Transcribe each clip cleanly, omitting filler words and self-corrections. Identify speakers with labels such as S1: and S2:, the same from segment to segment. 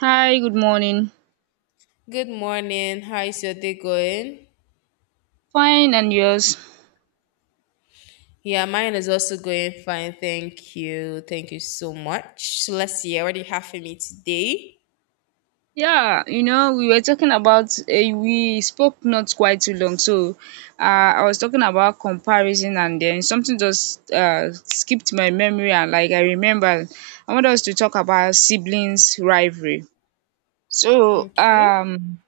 S1: Hi, good morning.
S2: Good morning. How is your day going?
S1: Fine, and yours?
S2: Yeah, mine is also going fine. Thank you. Thank you so much. So let's see. I already have for me today.
S1: We were talking about, we spoke not quite too long. Uh, I was talking about comparison, and then something just skipped my memory, and like I remember, I want us to talk about siblings' rivalry. So,
S2: Okay.
S1: um,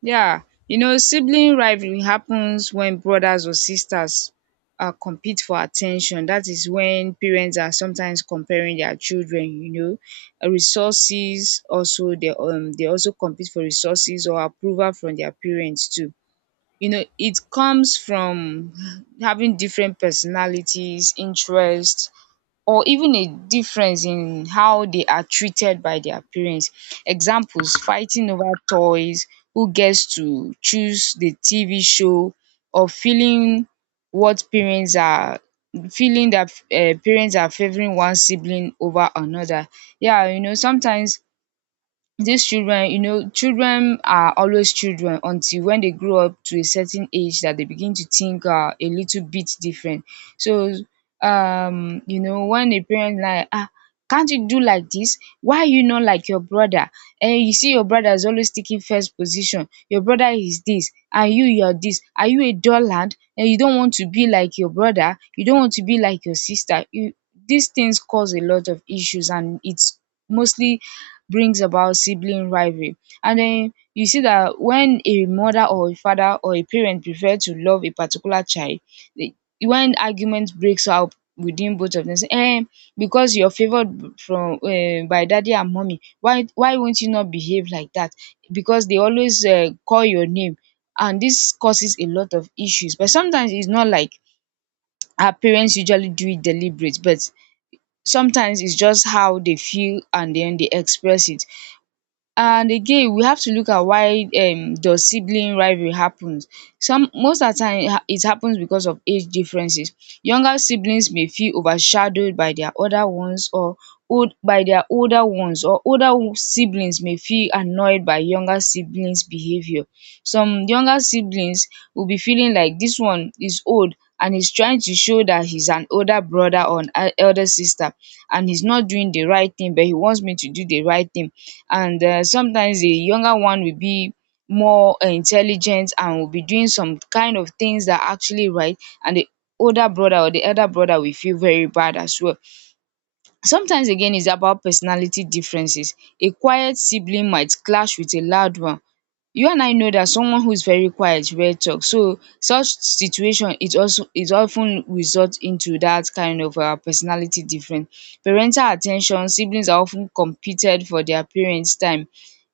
S1: Yeah, sibling rivalry happens when brothers or sisters compete for attention. That is when parents are sometimes comparing their children, resources, also they also compete for resources or approval from their parents too. You know, it comes from having different personalities, interests, or even a difference in how they are treated by their parents. Examples, fighting over toys, who gets to choose the TV show, or feeling what parents are feeling, that parents are favoring one sibling over another. Sometimes these children, children are always children until when they grow up to a certain age that they begin to think a little bit different. So you know, when a parent like, ah, can't you do like this, why are you not like your brother, and you see your brother is always taking first position, your brother is this and you're this, are you a doorland, and you don't want to be like your brother, you don't want to be like your sister, you, these things cause a lot of issues and it's mostly brings about sibling rivalry. And then you see that when a mother or a father or a parent prefer to love a particular child, the- when argument breaks out within both of them, say because you're favored b- from by daddy and mommy, why won't you not behave like that, because they always call your name. And this causes a lot of issues, but sometimes it's not like our parents usually do it deliberate, but sometimes it's just how they feel and then they express it. And again, we have to look at why does sibling rivalry happens. Some most at time it it happens because of age differences. Younger siblings may feel overshadowed by their other ones or old by their older ones, or older siblings may feel annoyed by younger siblings behavior. Some younger siblings will be feeling like this one is old and he's trying to show that he's an older brother or an elder sister, and he's not doing the right thing but he wants me to do the right thing. And sometimes the younger one will be more intelligent and will be doing some kind of things that are actually right, and the older brother or the elder brother will feel very bad as well. Sometimes again is about personality differences, a quiet sibling might clash with a loud one. You and I know that someone who is very quiet rare talk, so such situation it also it often result into that kind of personality difference. Parental attention, siblings are often competed for their parents time.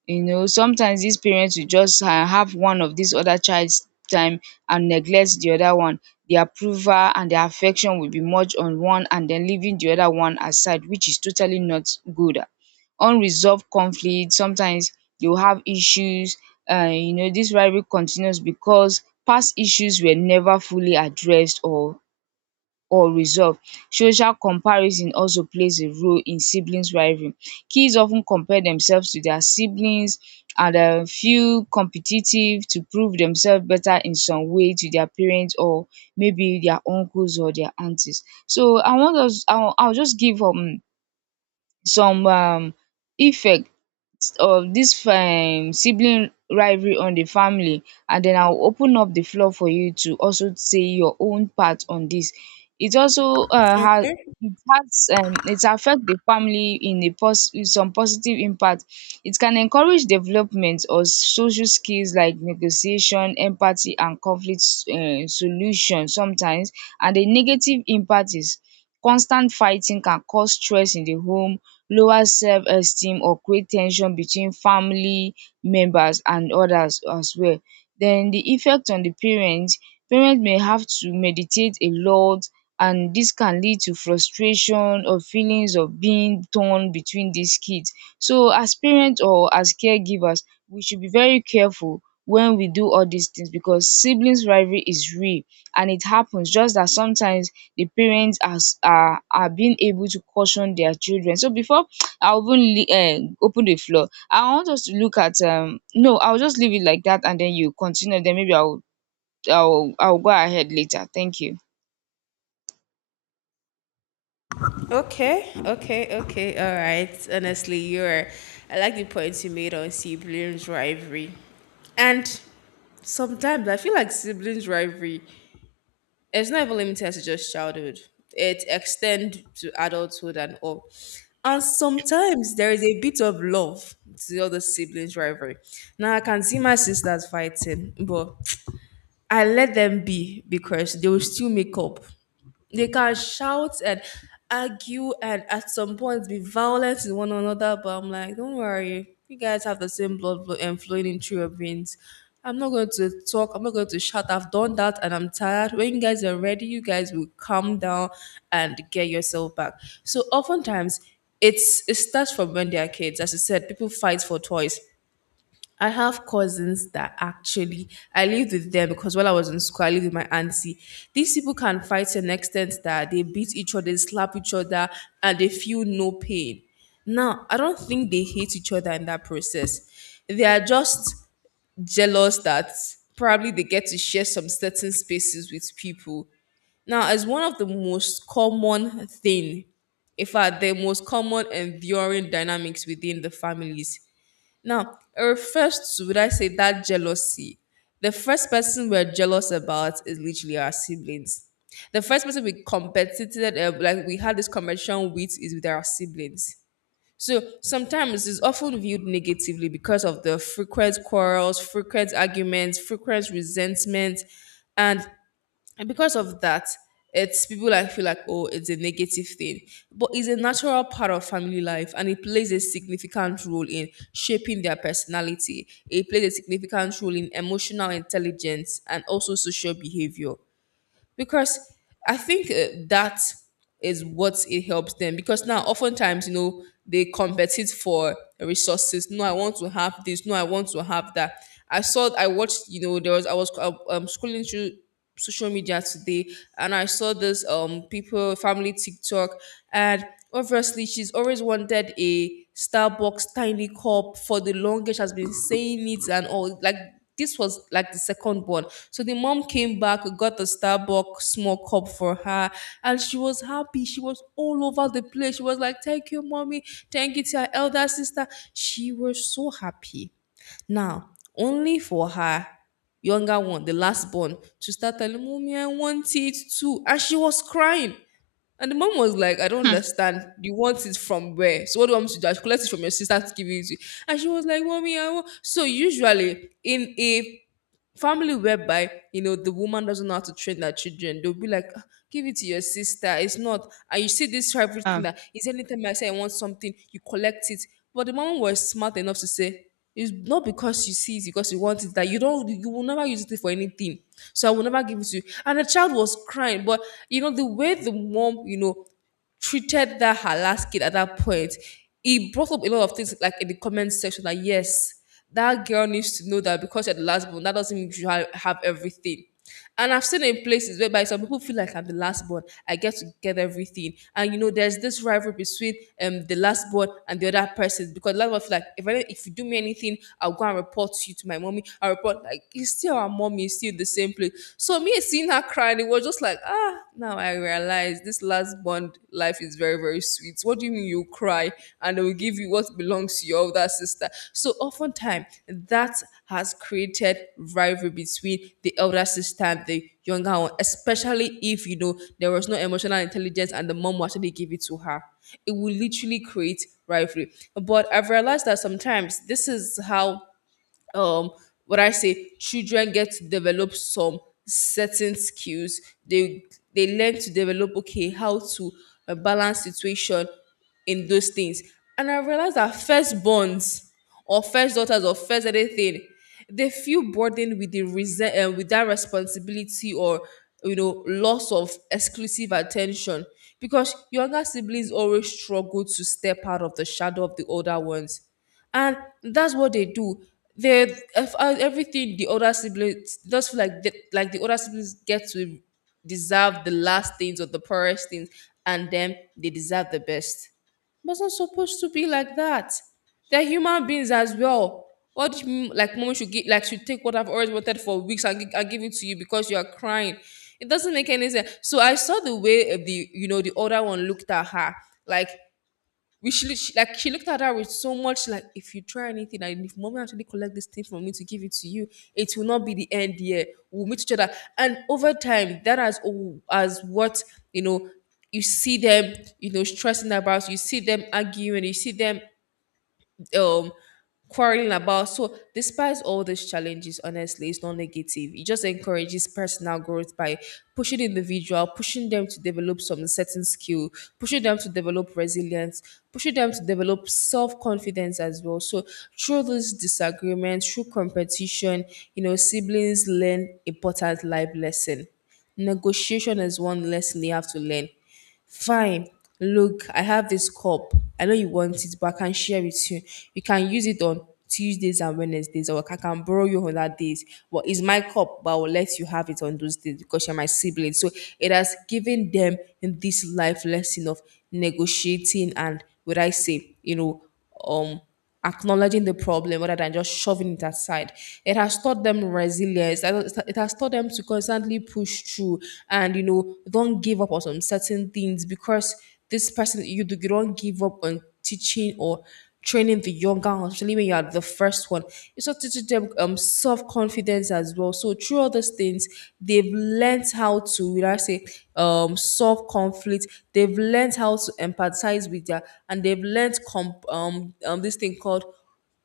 S1: You know, sometimes these parents will just have one of this other childs time and neglect the other one. The approval and the affection will be much on one and then leaving the other one aside, which is totally not good. Unresolved conflict, sometimes you have issues, this rivalry continues because past issues were never fully addressed or resolved. Social comparison also plays a role in siblings rivalry. Kids often compare themselves to their siblings and feel competitive to prove themselves better in some way to their parents, or maybe their uncles or their aunties. So I want us, I'll just give some effect of this sibling rivalry on the family, and then I'll open up the floor for you to also say your own part on this. It also has
S2: Okay.
S1: it has, it affect the family in a in some positive impact. It can encourage development of social skills like negotiation, empathy, and conflict, solution sometimes. And the negative impact is constant fighting can cause stress in the home, lower self-esteem, or create ten sion between family members and others as well. Then the effect on the parents. Parents may have to meditate a lot, and this can lead to frustration or feelings of being torn between these kids. So as parents or as caregivers, we should be very careful when we do all these things, because siblings rivalry is real and it happens, just that sometimes the parents as are being able to caution their children. So before I even open the floor, I want us to look at no, I'll just leave it like that and then you continue, then maybe I'll go ahead later. Thank you.
S2: Okay. Okay. Okay. All right. Honestly, you're. I like the points you made on siblings rivalry, and sometimes I feel like siblings rivalry it's not even limited to just childhood. It extends to adulthood and all. And sometimes there is a bit of love to the other siblings' rivalry. Now I can see my sisters fighting, but I let them be because they will still make up. They can shout and argue and at some point be violent to one another, but I'm like, don't worry, you guys have the same blood flow and flowing in through your veins. I'm not going to talk, I'm not going to shout. I've done that and I'm tired. When you guys are ready, you guys will calm down and get yourself back. So oftentimes it starts from when they are kids. As you said, people fight for toys. I have cousins that actually, I lived with them because while I was in school, I lived with my auntie. These people can fight to an extent that they beat each other, they slap each other, and they feel no pain. Now, I don't think they hate each other in that process. They are just jealous that probably they get to share some certain spaces with people. Now, as one of the most common thing, in fact, the most common enduring dynamics within the families. Now, it refers to, would I say, that jealousy. The first person we're jealous about is literally our siblings. The first person we competed, like we had this competition with, is with our siblings. So sometimes it's often viewed negatively because of the frequent quarrels, frequent arguments, frequent resentment, and because of that it's people like feel like, oh, it's a negative thing, but it's a natural part of family life and it plays a significant role in shaping their personality. It plays a significant role in emotional intelligence and also social behavior because I think that is what it helps them because now oftentimes you know they compete for resources. No, I want to have this. No, I want to have that. I watched, you know, there was, I was scrolling through social media today and I saw this people family TikTok, and obviously she's always wanted a Starbucks tiny cup for the longest, has been saying it and all. Like this was like the second one, so the mom came back, got a Starbucks small cup for her, and she was happy. She was all over the place. She was like, thank you, mommy. Thank you to her elder sister. She was so happy. Now, only for her younger one, the last born, to start telling mommy, I want it too. And she was crying. And the mom was like, I don't understand. You want it from where? So what do you want me to do? I should collect it from your sister to give it to you? And she was like, mommy, I want. So usually in a family whereby you know the woman doesn't know how to train their children, they'll be like, "Ah, give it to your sister," it's not, and you see this rivalry thing that is anytime I say I want something, you collect it. But the mom was smart enough to say, it's not because you see it, because you want it, that you don't, you will never use it for anything, so I will never give it to you. And the child was crying, but you know the way the mom, you know, treated that her last kid at that point, he brought up a lot of things like in the comment section. Like yes, that girl needs to know that because you're the last born, that doesn't mean you have everything. And I've seen in places whereby some people feel like, I'm the last born, I get to get everything. And you know, there's this rivalry between the last born and the other person because a lot of us feel like if I, if you do me anything, I'll go and report you to my mommy. I report like, it's still our mommy, it's still in the same place. So me seeing her crying, it was just like, ah, now I realize this last born life is very, very sweet. What do you mean you cry and they will give you what belongs to your older sister? So oftentimes that has created rivalry between the elder sister and the younger one, especially if you know there was no emotional intelligence and the mom will actually give it to her. It will literally create rivalry. But I've realized that sometimes this is how um what I say, children get to develop some certain skills. They learn to develop, okay, how to balance situation in those things. And I realized that firstborns or first daughters or first anything, they feel burdened with the resent with that responsibility or you know loss of exclusive attention because younger siblings always struggle to step out of the shadow of the older ones. And that's what they do. They, everything the older siblings just feel like like the older siblings get to deserve the last things or the poorest things, and then they deserve the best. But it's not supposed to be like that. They're human beings as well. What do you mean, like mommy should get like should take what I've always wanted for weeks and I give it to you because you are crying? It doesn't make any sense. So I saw the way the, you know, the older one looked at her, like, she, like she looked at her with so much, like, if you try anything and if mommy actually collect this thing from me to give it to you, it will not be the end here. We'll meet each other. And over time, that has, as what, you know, you see them, you know, stressing about, you see them arguing, you see them um quarreling about. So despite all these challenges, honestly, it's not negative. It just encourages personal growth by pushing individual, pushing them to develop some certain skill, pushing them to develop resilience, pushing them to develop self-confidence as well. So through this disagreement, through competition, you know, siblings learn important life lesson. Negotiation is one lesson they have to learn. Fine. Look, I have this cup. I know you want it, but I can share with you. You can use it on Tuesdays and Wednesdays, or I can borrow you on that days. But it's my cup, but I will let you have it on those days because you're my sibling. So it has given them this life lesson of negotiating and, would I say, you know, um acknowledging the problem rather than just shoving it aside. It has taught them resilience. It has taught them to constantly push through and, you know, don't give up on some certain things because this person you do you don't give up on teaching or training the younger, especially when you are the first one. It's also teaching them self confidence as well. So through all these things, they've learned how to, would I say, solve conflict. They've learned how to empathize with their, and they've learned this thing called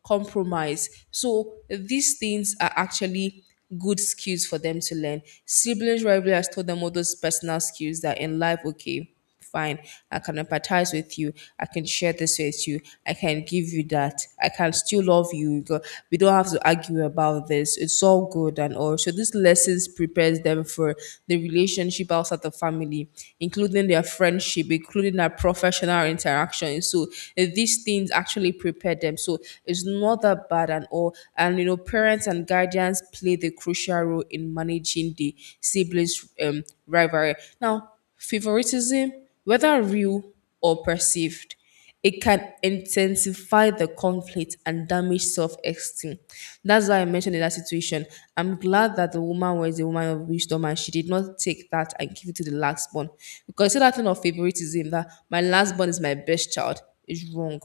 S2: compromise. So these things are actually good skills for them to learn. Siblings rivalry has taught them all those personal skills that in life, okay, fine, I can empathize with you, I can share this with you, I can give you that, I can still love you. We don't have to argue about this. It's all good and all. So these lessons prepares them for the relationship outside the family, including their friendship, including their professional interactions. So these things actually prepare them. So it's not that bad at all. And you know, parents and guardians play the crucial role in managing the siblings' rivalry. Now, favoritism, whether real or perceived, it can intensify the conflict and damage self-esteem. That's why I mentioned in that situation. I'm glad that the woman was a woman of wisdom and she did not take that and give it to the last born. Because you see that thing of favoritism that my last born is my best child is wrong.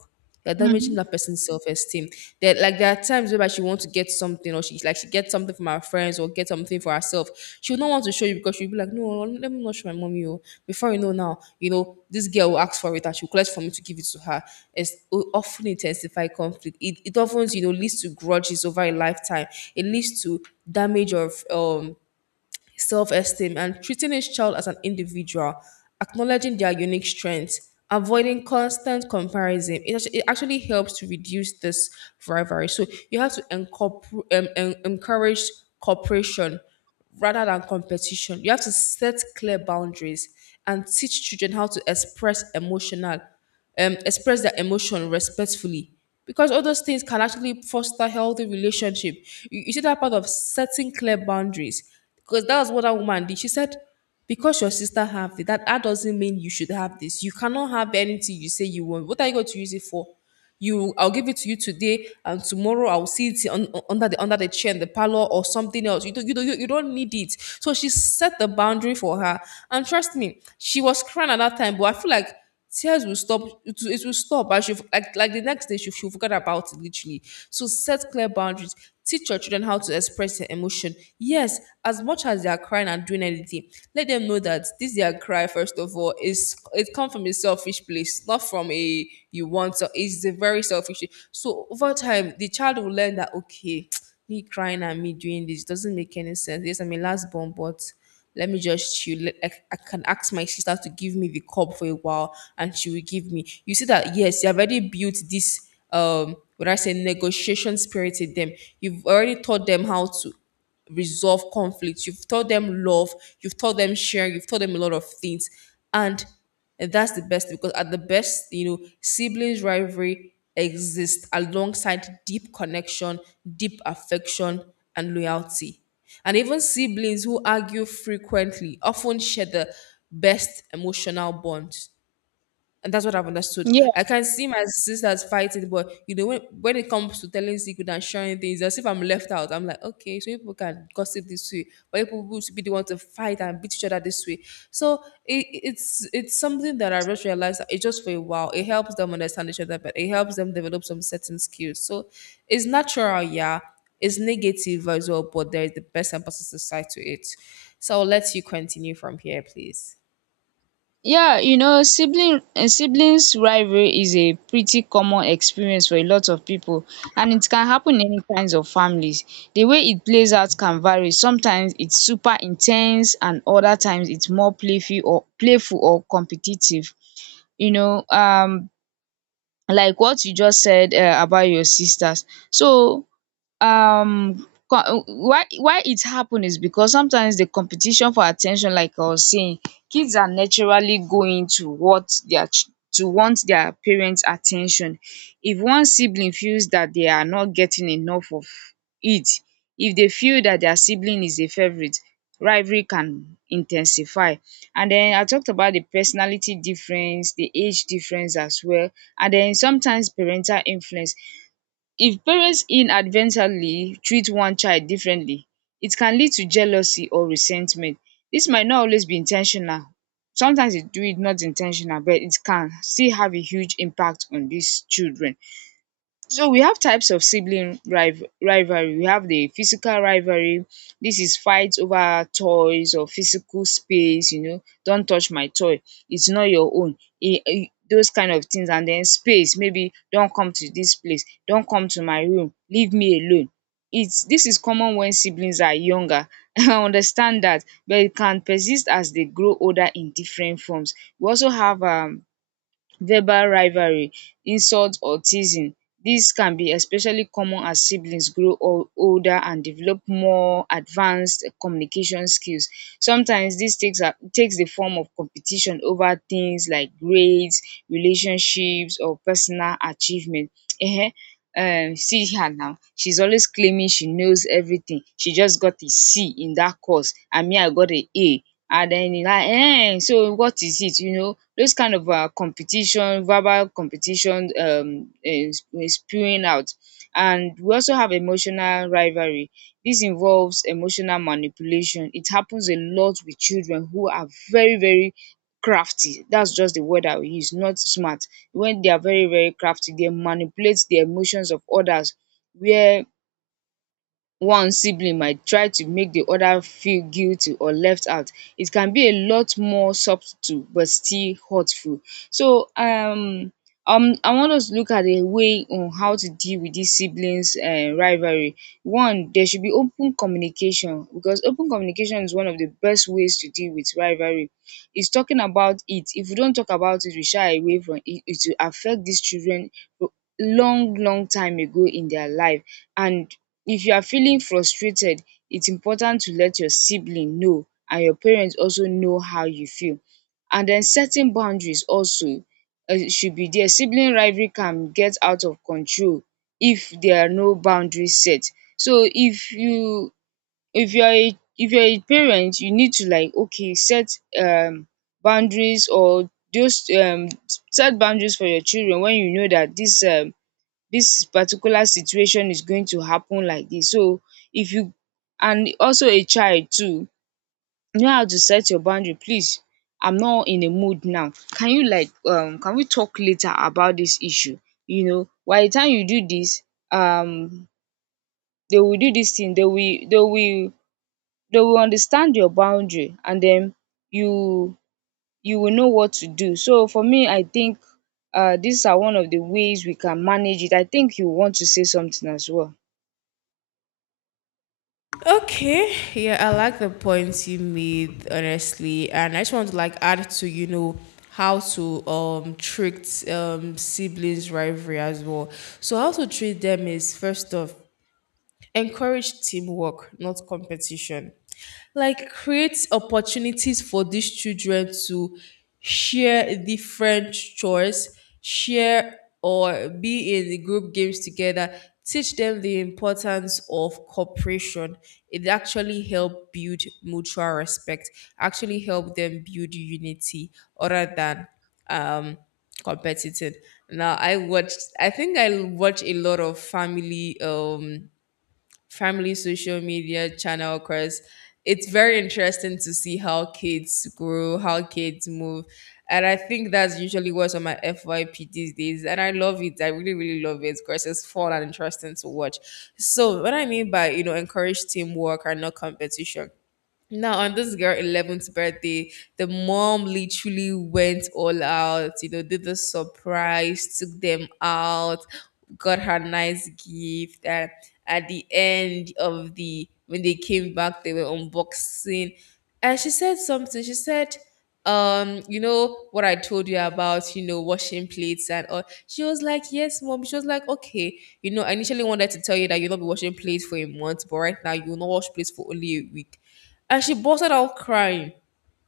S2: You're damaging
S1: Mm-hmm.
S2: that person's self-esteem. That, like, there are times where she wants to get something or she gets something from her friends or get something for herself. She would not want to show you because she'll be like, no, let me not show my mommy. Oh, before you know now, you know this girl will ask for it and she'll collect from you to give it to her. It will often intensify conflict. It often leads to grudges over a lifetime. It leads to damage of self esteem, and treating each child as an individual, acknowledging their unique strengths, avoiding constant comparison. It actually helps to reduce this rivalry. So you have to encourage cooperation rather than competition. You have to set clear boundaries and teach children how to express their emotion respectfully, because all those things can actually foster healthy relationship. You see that part of setting clear boundaries, because that was what that woman did. She said, because your sister have it, that doesn't mean you should have this. You cannot have anything you say you want. What are you going to use it for? I'll give it to you today, and tomorrow I'll see it under the chair in the parlor or something else. You don't need it. So she set the boundary for her, and trust me, she was crying at that time. But I feel like tears will stop. It will stop. I should like the next day she forgot about it literally. So set clear boundaries. Teach your children how to express their emotion. Yes, as much as they are crying and doing anything, let them know that this their cry, first of all, is it comes from a selfish place, not from a you want. So it's a very selfish. So over time, the child will learn that, okay, me crying and me doing this doesn't make any sense. Yes, I'm a last born, but let me just chill. I can ask my sister to give me the cup for a while, and she will give me. You see that? Yes, you have already built this. When I say negotiation spirit in them, you've already taught them how to resolve conflicts. You've taught them love. You've taught them sharing. You've taught them a lot of things, and that's the best, because at the best, you know, siblings rivalry exists alongside deep connection, deep affection, and loyalty. And even siblings who argue frequently often share the best emotional bonds. And that's what I've understood. I
S1: Yeah,
S2: can see my sisters fighting, but you know, when it comes to telling secret and sharing things, as if I'm left out, I'm like, okay, so people can gossip this way, but people who should be the one to fight and beat each other this way. So it's something that I just realized that it's just for a while. It helps them understand each other, but it helps them develop some certain skills. So it's natural, yeah. It's negative as well, but there is the best and positive side to it. So I'll let you continue from here, please.
S1: yeah you know, siblings rivalry is a pretty common experience for a lot of people, and it can happen in any kinds of families. The way it plays out can vary, sometimes its super intense, and other times its more playful or competitive. you know um like what you just said about your sisters. So why it happen is because sometimes the competition for attention, like I was saying, kids are naturally going to what their to want their parents attention. If one sibling feels that they are not getting enough of it, if they feel that their sibling is a favourite, rivalry can intensify. And then I talked about the personality difference, the age difference as well. And then sometimes parental influence, if parents inadvertently treat one child differently, it can lead to jealousy or resentment. This might not always be intentional. Sometimes they do it not intentional, but it can still have a huge impact on these children. So we have types of rivalry. We have the physical rivalry. This is fights over toys or physical space. You know, don't touch my toy, it's not your own. Those kind of things. And then space. Maybe don't come to this place, don't come to my room, leave me alone. It's this is common when siblings are younger. I understand that, but it can persist as they grow older in different forms. We also have verbal rivalry, insult or teasing. Dis can be especially common as siblings grow older and develop more advanced communication skills. Sometimes this takes are takes the form of competition over things like grades, relationships, or personal achievement. um See her now, she's always claiming she knows everything, she just got a C in that course and me I got a A, and then so what is it, you know, those kind of competition, verbal competition, spewing out. And we also have emotional rivalry. This involves emotional manipulation. It happens a lot with children who are very, very crafty. That's just the word I will use, not smart. When they are very, very crafty, they manipulate the emotions of others, where one sibling might try to make the other feel guilty or left out. It can be a lot more subtle but still hurtful. So I want us to look at a way on how to deal with these siblings rivalry. One, there should be open communication, because open communication is one of the best ways to deal with rivalry. Is talking about it. If we don't talk about it, we shy away from it, it will affect these children long long time ago in their life. And if you are feeling frustrated, it's important to let your sibling know and your parents also know how you feel. And then setting boundaries also should be there. Sibling rivalry can get out of control if there are no boundaries set. So if you are a if you are a parent, you need to like okay set boundaries, or just set boundaries for your children when you know that this. This particular situation is going to happen like this. So if you, and also a child too, know how to set your boundary. Please, I'm not in a mood now. Can you like can we talk later about this issue? You know, by the time you do this, um they will do this thing, they will understand your boundary, and then you you will know what to do. So for me, I think these are one of the ways we can manage it. I think you want to say something as well.
S2: Okay, yeah, I like the points you made, honestly, and I just want to like add to you know how to treat siblings rivalry as well. So how to treat them is first off, encourage teamwork not competition. Like create opportunities for these children to share different chores, share or be in the group games together. Teach them the importance of cooperation. It actually help build mutual respect, actually help them build unity, other than um competitive. Now i watched i think i watch a lot of family family social media channel, because it's very interesting to see how kids grow, how kids move. And I think that's usually what's on my FYP these days. And I love it. I really, really love it because it's fun and interesting to watch. So what I mean by, you know, encourage teamwork and not competition. Now, on this girl 11th birthday, the mom literally went all out, you know, did the surprise, took them out, got her nice gift. And at the end of the when they came back, they were unboxing, and she said something. She said, you know what I told you about, you know, washing plates and all. She was like, yes, mom. She was like, okay, you know, I initially wanted to tell you that you'll not be washing plates for a month, but right now you will not wash plates for only a week. And she busted out crying.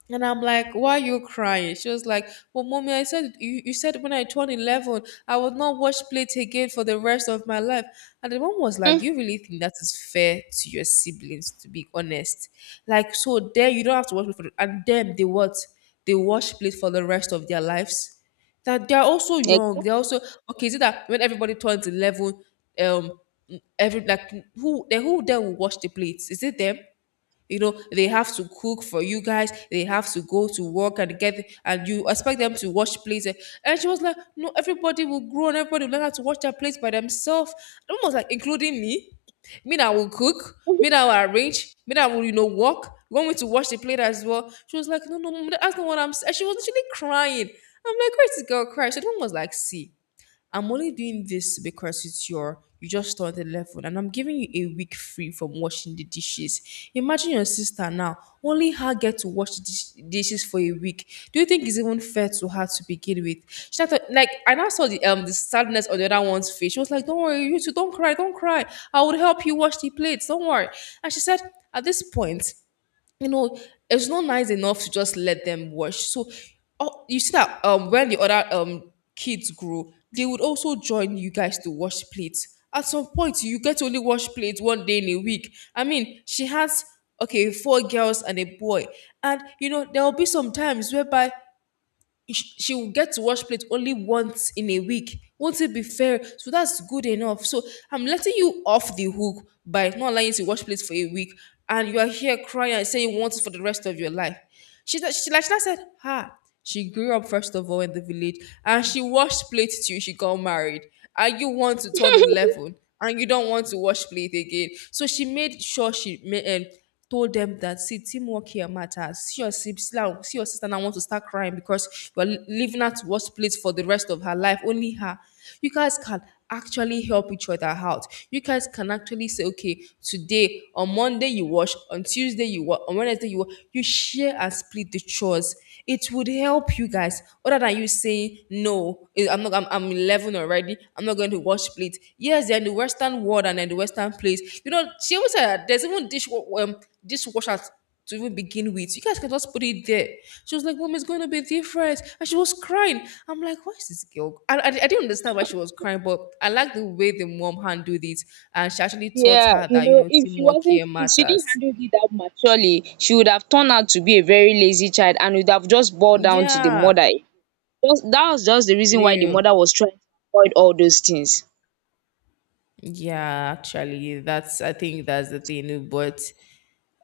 S2: And I'm like, why are you crying? She was like, well, mommy, I said, you said when I turned 11, I would not watch Plate again for the rest of my life. And the mom was like,
S1: Mm.
S2: do you really think that is fair to your siblings, to be honest? Like, so there, you don't have to watch Plate for the, and them, they what? They watch Plate for the rest of their lives. That they're also young.
S1: Exactly.
S2: They're also, okay, is it that when everybody turns 11, um, every, like, who then will watch the plates? Is it them? You know, they have to cook for you guys. They have to go to work and get, and you expect them to wash plates. And she was like, no, everybody will grow and everybody will learn how to wash their plates by themselves. Almost like including me. Me that will cook. Me that will arrange. Me that will, you know, work. You want me to wash the plate as well? She was like, no, no, no, that's not what I'm saying. She was actually crying. I'm like, where this girl cry? She was like, see. I'm only doing this because it's your you just started level, and I'm giving you a week free from washing the dishes. Imagine your sister now, only her get to wash the dishes for a week. Do you think it's even fair to her to begin with? She started, like I now saw the sadness on the other one's face. She was like, don't worry, you two, don't cry, don't cry. I will help you wash the plates, don't worry. And she said, at this point, you know, it's not nice enough to just let them watch. So, oh, you see that when the other kids grow, they would also join you guys to wash plates. At some point, you get to only wash plates one day in a week. I mean, she has okay four girls and a boy, and you know there will be some times whereby she will get to wash plate only once in a week. Won't it be fair? So that's good enough. So I'm letting you off the hook by not allowing you to wash plates for a week, and you are here crying and saying you want it for the rest of your life. She she said, ha. She grew up first of all in the village, and she washed plates till she got married. And you want to turn 11, and you don't want to wash plate again. So she made sure she made told them that, see teamwork here matters. See your sister now want to start crying because you're living at worst place for the rest of her life. Only her. You guys can actually help each other out. You guys can actually say, okay, today on Monday you wash, on Tuesday you wash, on Wednesday you wash. You share and split the chores. It would help you guys other than you saying no. I'm not. I'm 11 already. I'm not going to wash plate. Yes, they're in the Western world and in the Western place. You know, she even said that there's even um dishwashers to even begin with. You guys can just put it there. She was like, mom, it's going to be different. And she was crying. I'm like, why is this girl? I didn't understand why she was crying, but I like the way the mom handled it. And she actually taught
S1: Yeah,
S2: her
S1: you
S2: that, you
S1: know,
S2: know, teamwork here
S1: if she didn't
S2: matters.
S1: handle it that maturely, she would have turned out to be a very lazy child and would have just boiled down to the
S2: Yeah,
S1: mother. Just that was just the reason why the
S2: real.
S1: mother was trying to avoid all those things.
S2: Yeah, actually, that's I think that's the thing. But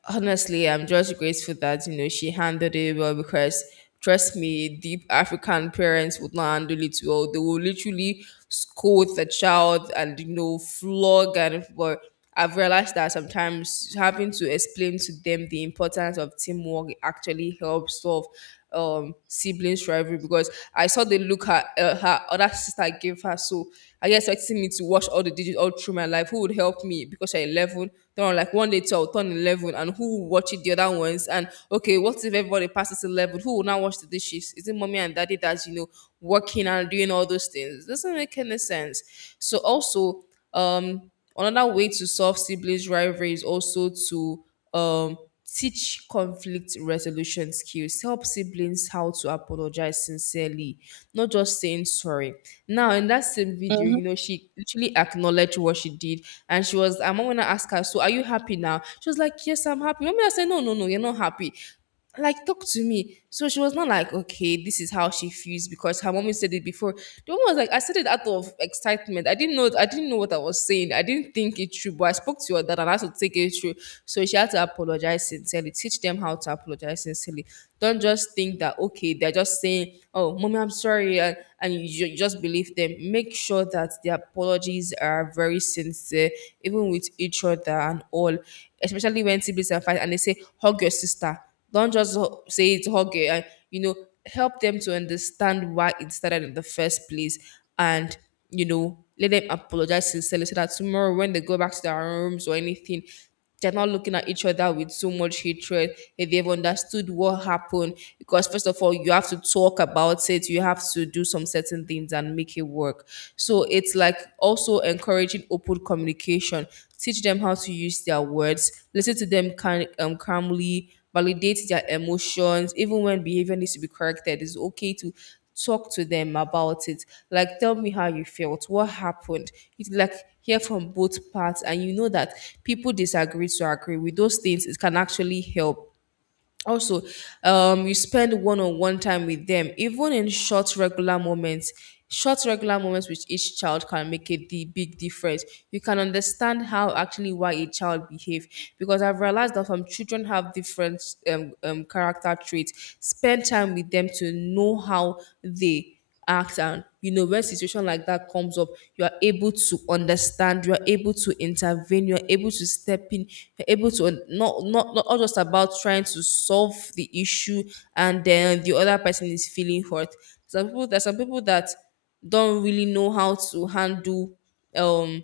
S2: honestly, I'm just grateful that you know she handled it well, because trust me, deep African parents would not handle it well. They will literally scold the child and you know flog and but I've realized that sometimes having to explain to them the importance of teamwork actually helps solve siblings rivalry, because I saw the look her her other sister gave her. So I guess expecting me to watch all the digits all through my life. Who would help me because I'm 11? Then I'm like one day till I'll turn 11 and who will watch it the other ones? And okay, what if everybody passes 11? Who will now watch the dishes? Is it mommy and daddy that's working and doing all those things? Doesn't make any sense. So also, um, another way to solve siblings rivalry is also to um teach conflict resolution skills, help siblings how to apologize sincerely, not just saying sorry. Now in that same video, you
S1: Mm-hmm.
S2: know she literally acknowledged what she did, and she was, I'm gonna ask her, so are you happy now? She was like, yes, I'm happy. Remember I said, no, you're not happy, like talk to me. So she was not like okay, this is how she feels, because her mommy said it before. The woman was like, I said it out of excitement, I didn't know what I was saying, I didn't think it through, but I spoke to your dad and I had to take it through. So she had to apologize sincerely. Teach them how to apologize sincerely. Don't just think that okay, they're just saying, oh mommy I'm sorry, and you just believe them. Make sure that the apologies are very sincere, even with each other and all. Especially when siblings are fighting and they say, hug your sister, don't just say it, hug it. Help them to understand why it started in the first place. And, Let them apologize sincerely, so that tomorrow when they go back to their rooms or anything, they're not looking at each other with so much hatred. If they've understood what happened, because first of all you have to talk about it, you have to do some certain things and make it work. So it's like also encouraging open communication. Teach them how to use their words, listen to them, kind calmly validate their emotions, even when behavior needs to be corrected. It's okay to talk to them about it. Like, tell me how you felt, what happened. It's like hear from both parts, and you know that people disagree to agree with those things. It can actually help. Also, you spend one-on-one time with them, even in short regular moments. Short regular moments with each child can make a the big difference. You can understand how actually why a child behave, because I've realized that some children have different character traits. Spend time with them to know how they act, and you know when situation like that comes up, you are able to understand, you are able to intervene, you are able to step in. You're able to not just about trying to solve the issue and then the other person is feeling hurt. Some people, there's some people that don't really know how to handle, um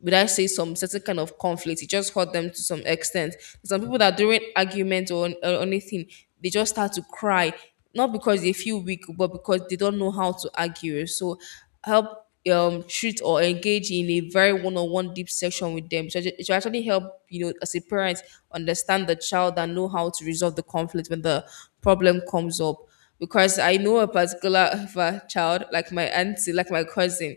S2: would I say, some certain kind of conflict. It just hurt them to some extent. Some people that during argument or anything, they just start to cry, not because they feel weak, but because they don't know how to argue. So help, treat or engage in a very one-on-one deep session with them. So it should actually help, you know, as a parent understand the child and know how to resolve the conflict when the problem comes up. Because I know a particular child, like my auntie, like my cousin.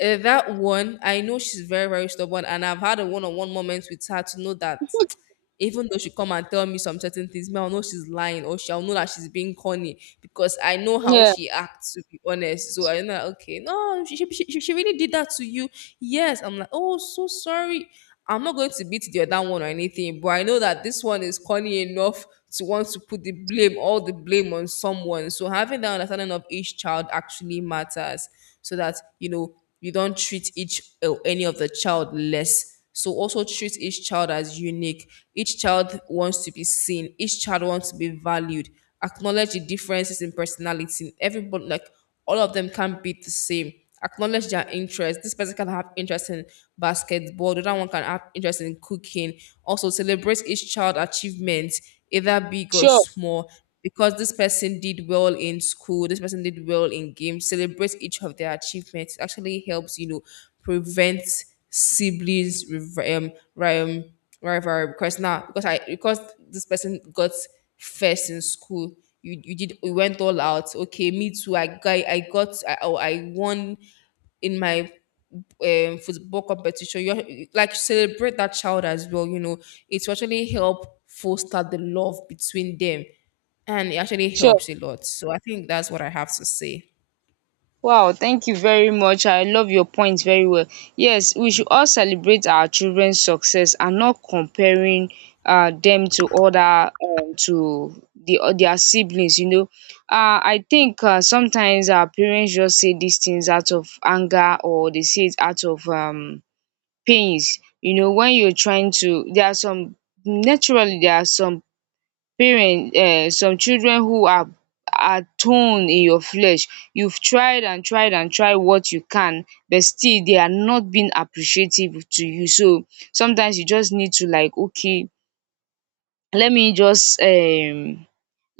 S2: That one, I know she's very, very stubborn, and I've had a one-on-one moment with her to know that even though she come and tell me some certain things, me I'll know she's lying, or she'll know that she's being corny, because I know how
S1: Yeah,
S2: she acts. To be honest, so I know that, okay, no, she she really did that to you. Yes, I'm like, oh, so sorry. I'm not going to beat the other one or anything, but I know that this one is corny enough to want to put the blame, all the blame on someone. So having that understanding of each child actually matters, so that you know you don't treat each or any of the child less. So also treat each child as unique. Each child wants to be seen, each child wants to be valued. Acknowledge the differences in personality, everybody, like all of them can't be the same. Acknowledge their interest. This person can have interest in basketball, the other one can have interest in cooking. Also celebrate each child achievements, either big or
S1: sure,
S2: small, because this person did well in school, this person did well in games. Celebrate each of their achievements. It actually helps, you know, prevent siblings rivalry. Because now, because this person got first in school. You did you went all out, okay me too, oh, I won in my football competition. You like celebrate that child as well. You know, it will actually help foster the love between them, and it actually
S1: sure.
S2: helps a lot. So I think that's what I have to say.
S1: Wow, thank you very much. I love your point very well. Yes, we should all celebrate our children's success and not comparing them to other to the their siblings. I think sometimes our parents just say these things out of anger, or they say it out of pains. You know, when you're trying to, there are some naturally there are some parent some children who are thorn in your flesh, you've tried and tried and tried what you can, but still they are not being appreciative to you. So sometimes you just need to like okay, let me just um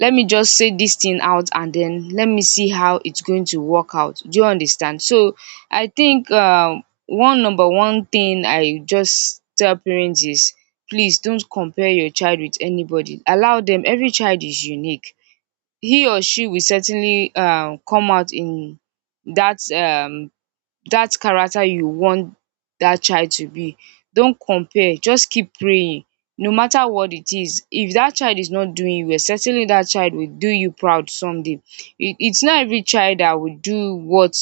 S1: let me just say this thing out and then let me see how it's going to work out, do you understand. So I think one number one thing I just tell parents is, please don't compare your child with anybody, allow them, every child is unique. He or she will certainly come out in that um that character you want that child to be. Don't compare, just keep praying. No matter what it is, if that child is not doing you well, certainly that child will do you proud someday. It's not every child that will do what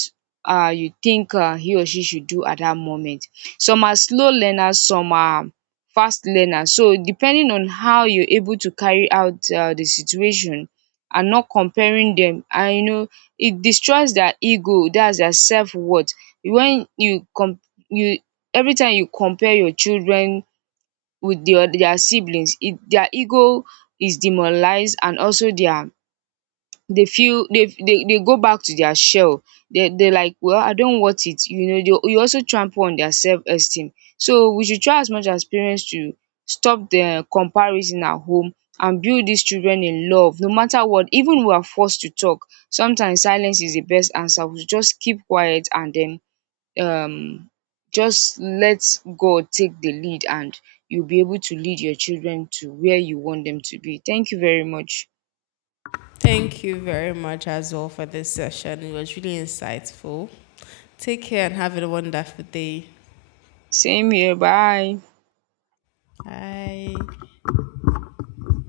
S1: you think he or she should do at that moment. Some are slow learners, some are fast learners. So, depending on how you're able to carry out the situation and not comparing them, and you know, it destroys their ego, that's their self worth. When you com you every time you compare your children with their siblings, it their ego is demoralized, and also their, they feel they go back to their shell. They like well I don't want it, you know, they you also trample on their self esteem. So we should try as much as parents to stop the comparison at home, and build these children in love no matter what. Even we are forced to talk, sometimes silence is the best answer, we should just keep quiet and then um just let God take the lead, and you'll be able to lead your children to where you want them to be. Thank you very much.
S2: Thank you very much as well for this session. It was really insightful. Take care and have a wonderful day.
S1: Same here. Bye.
S2: Bye.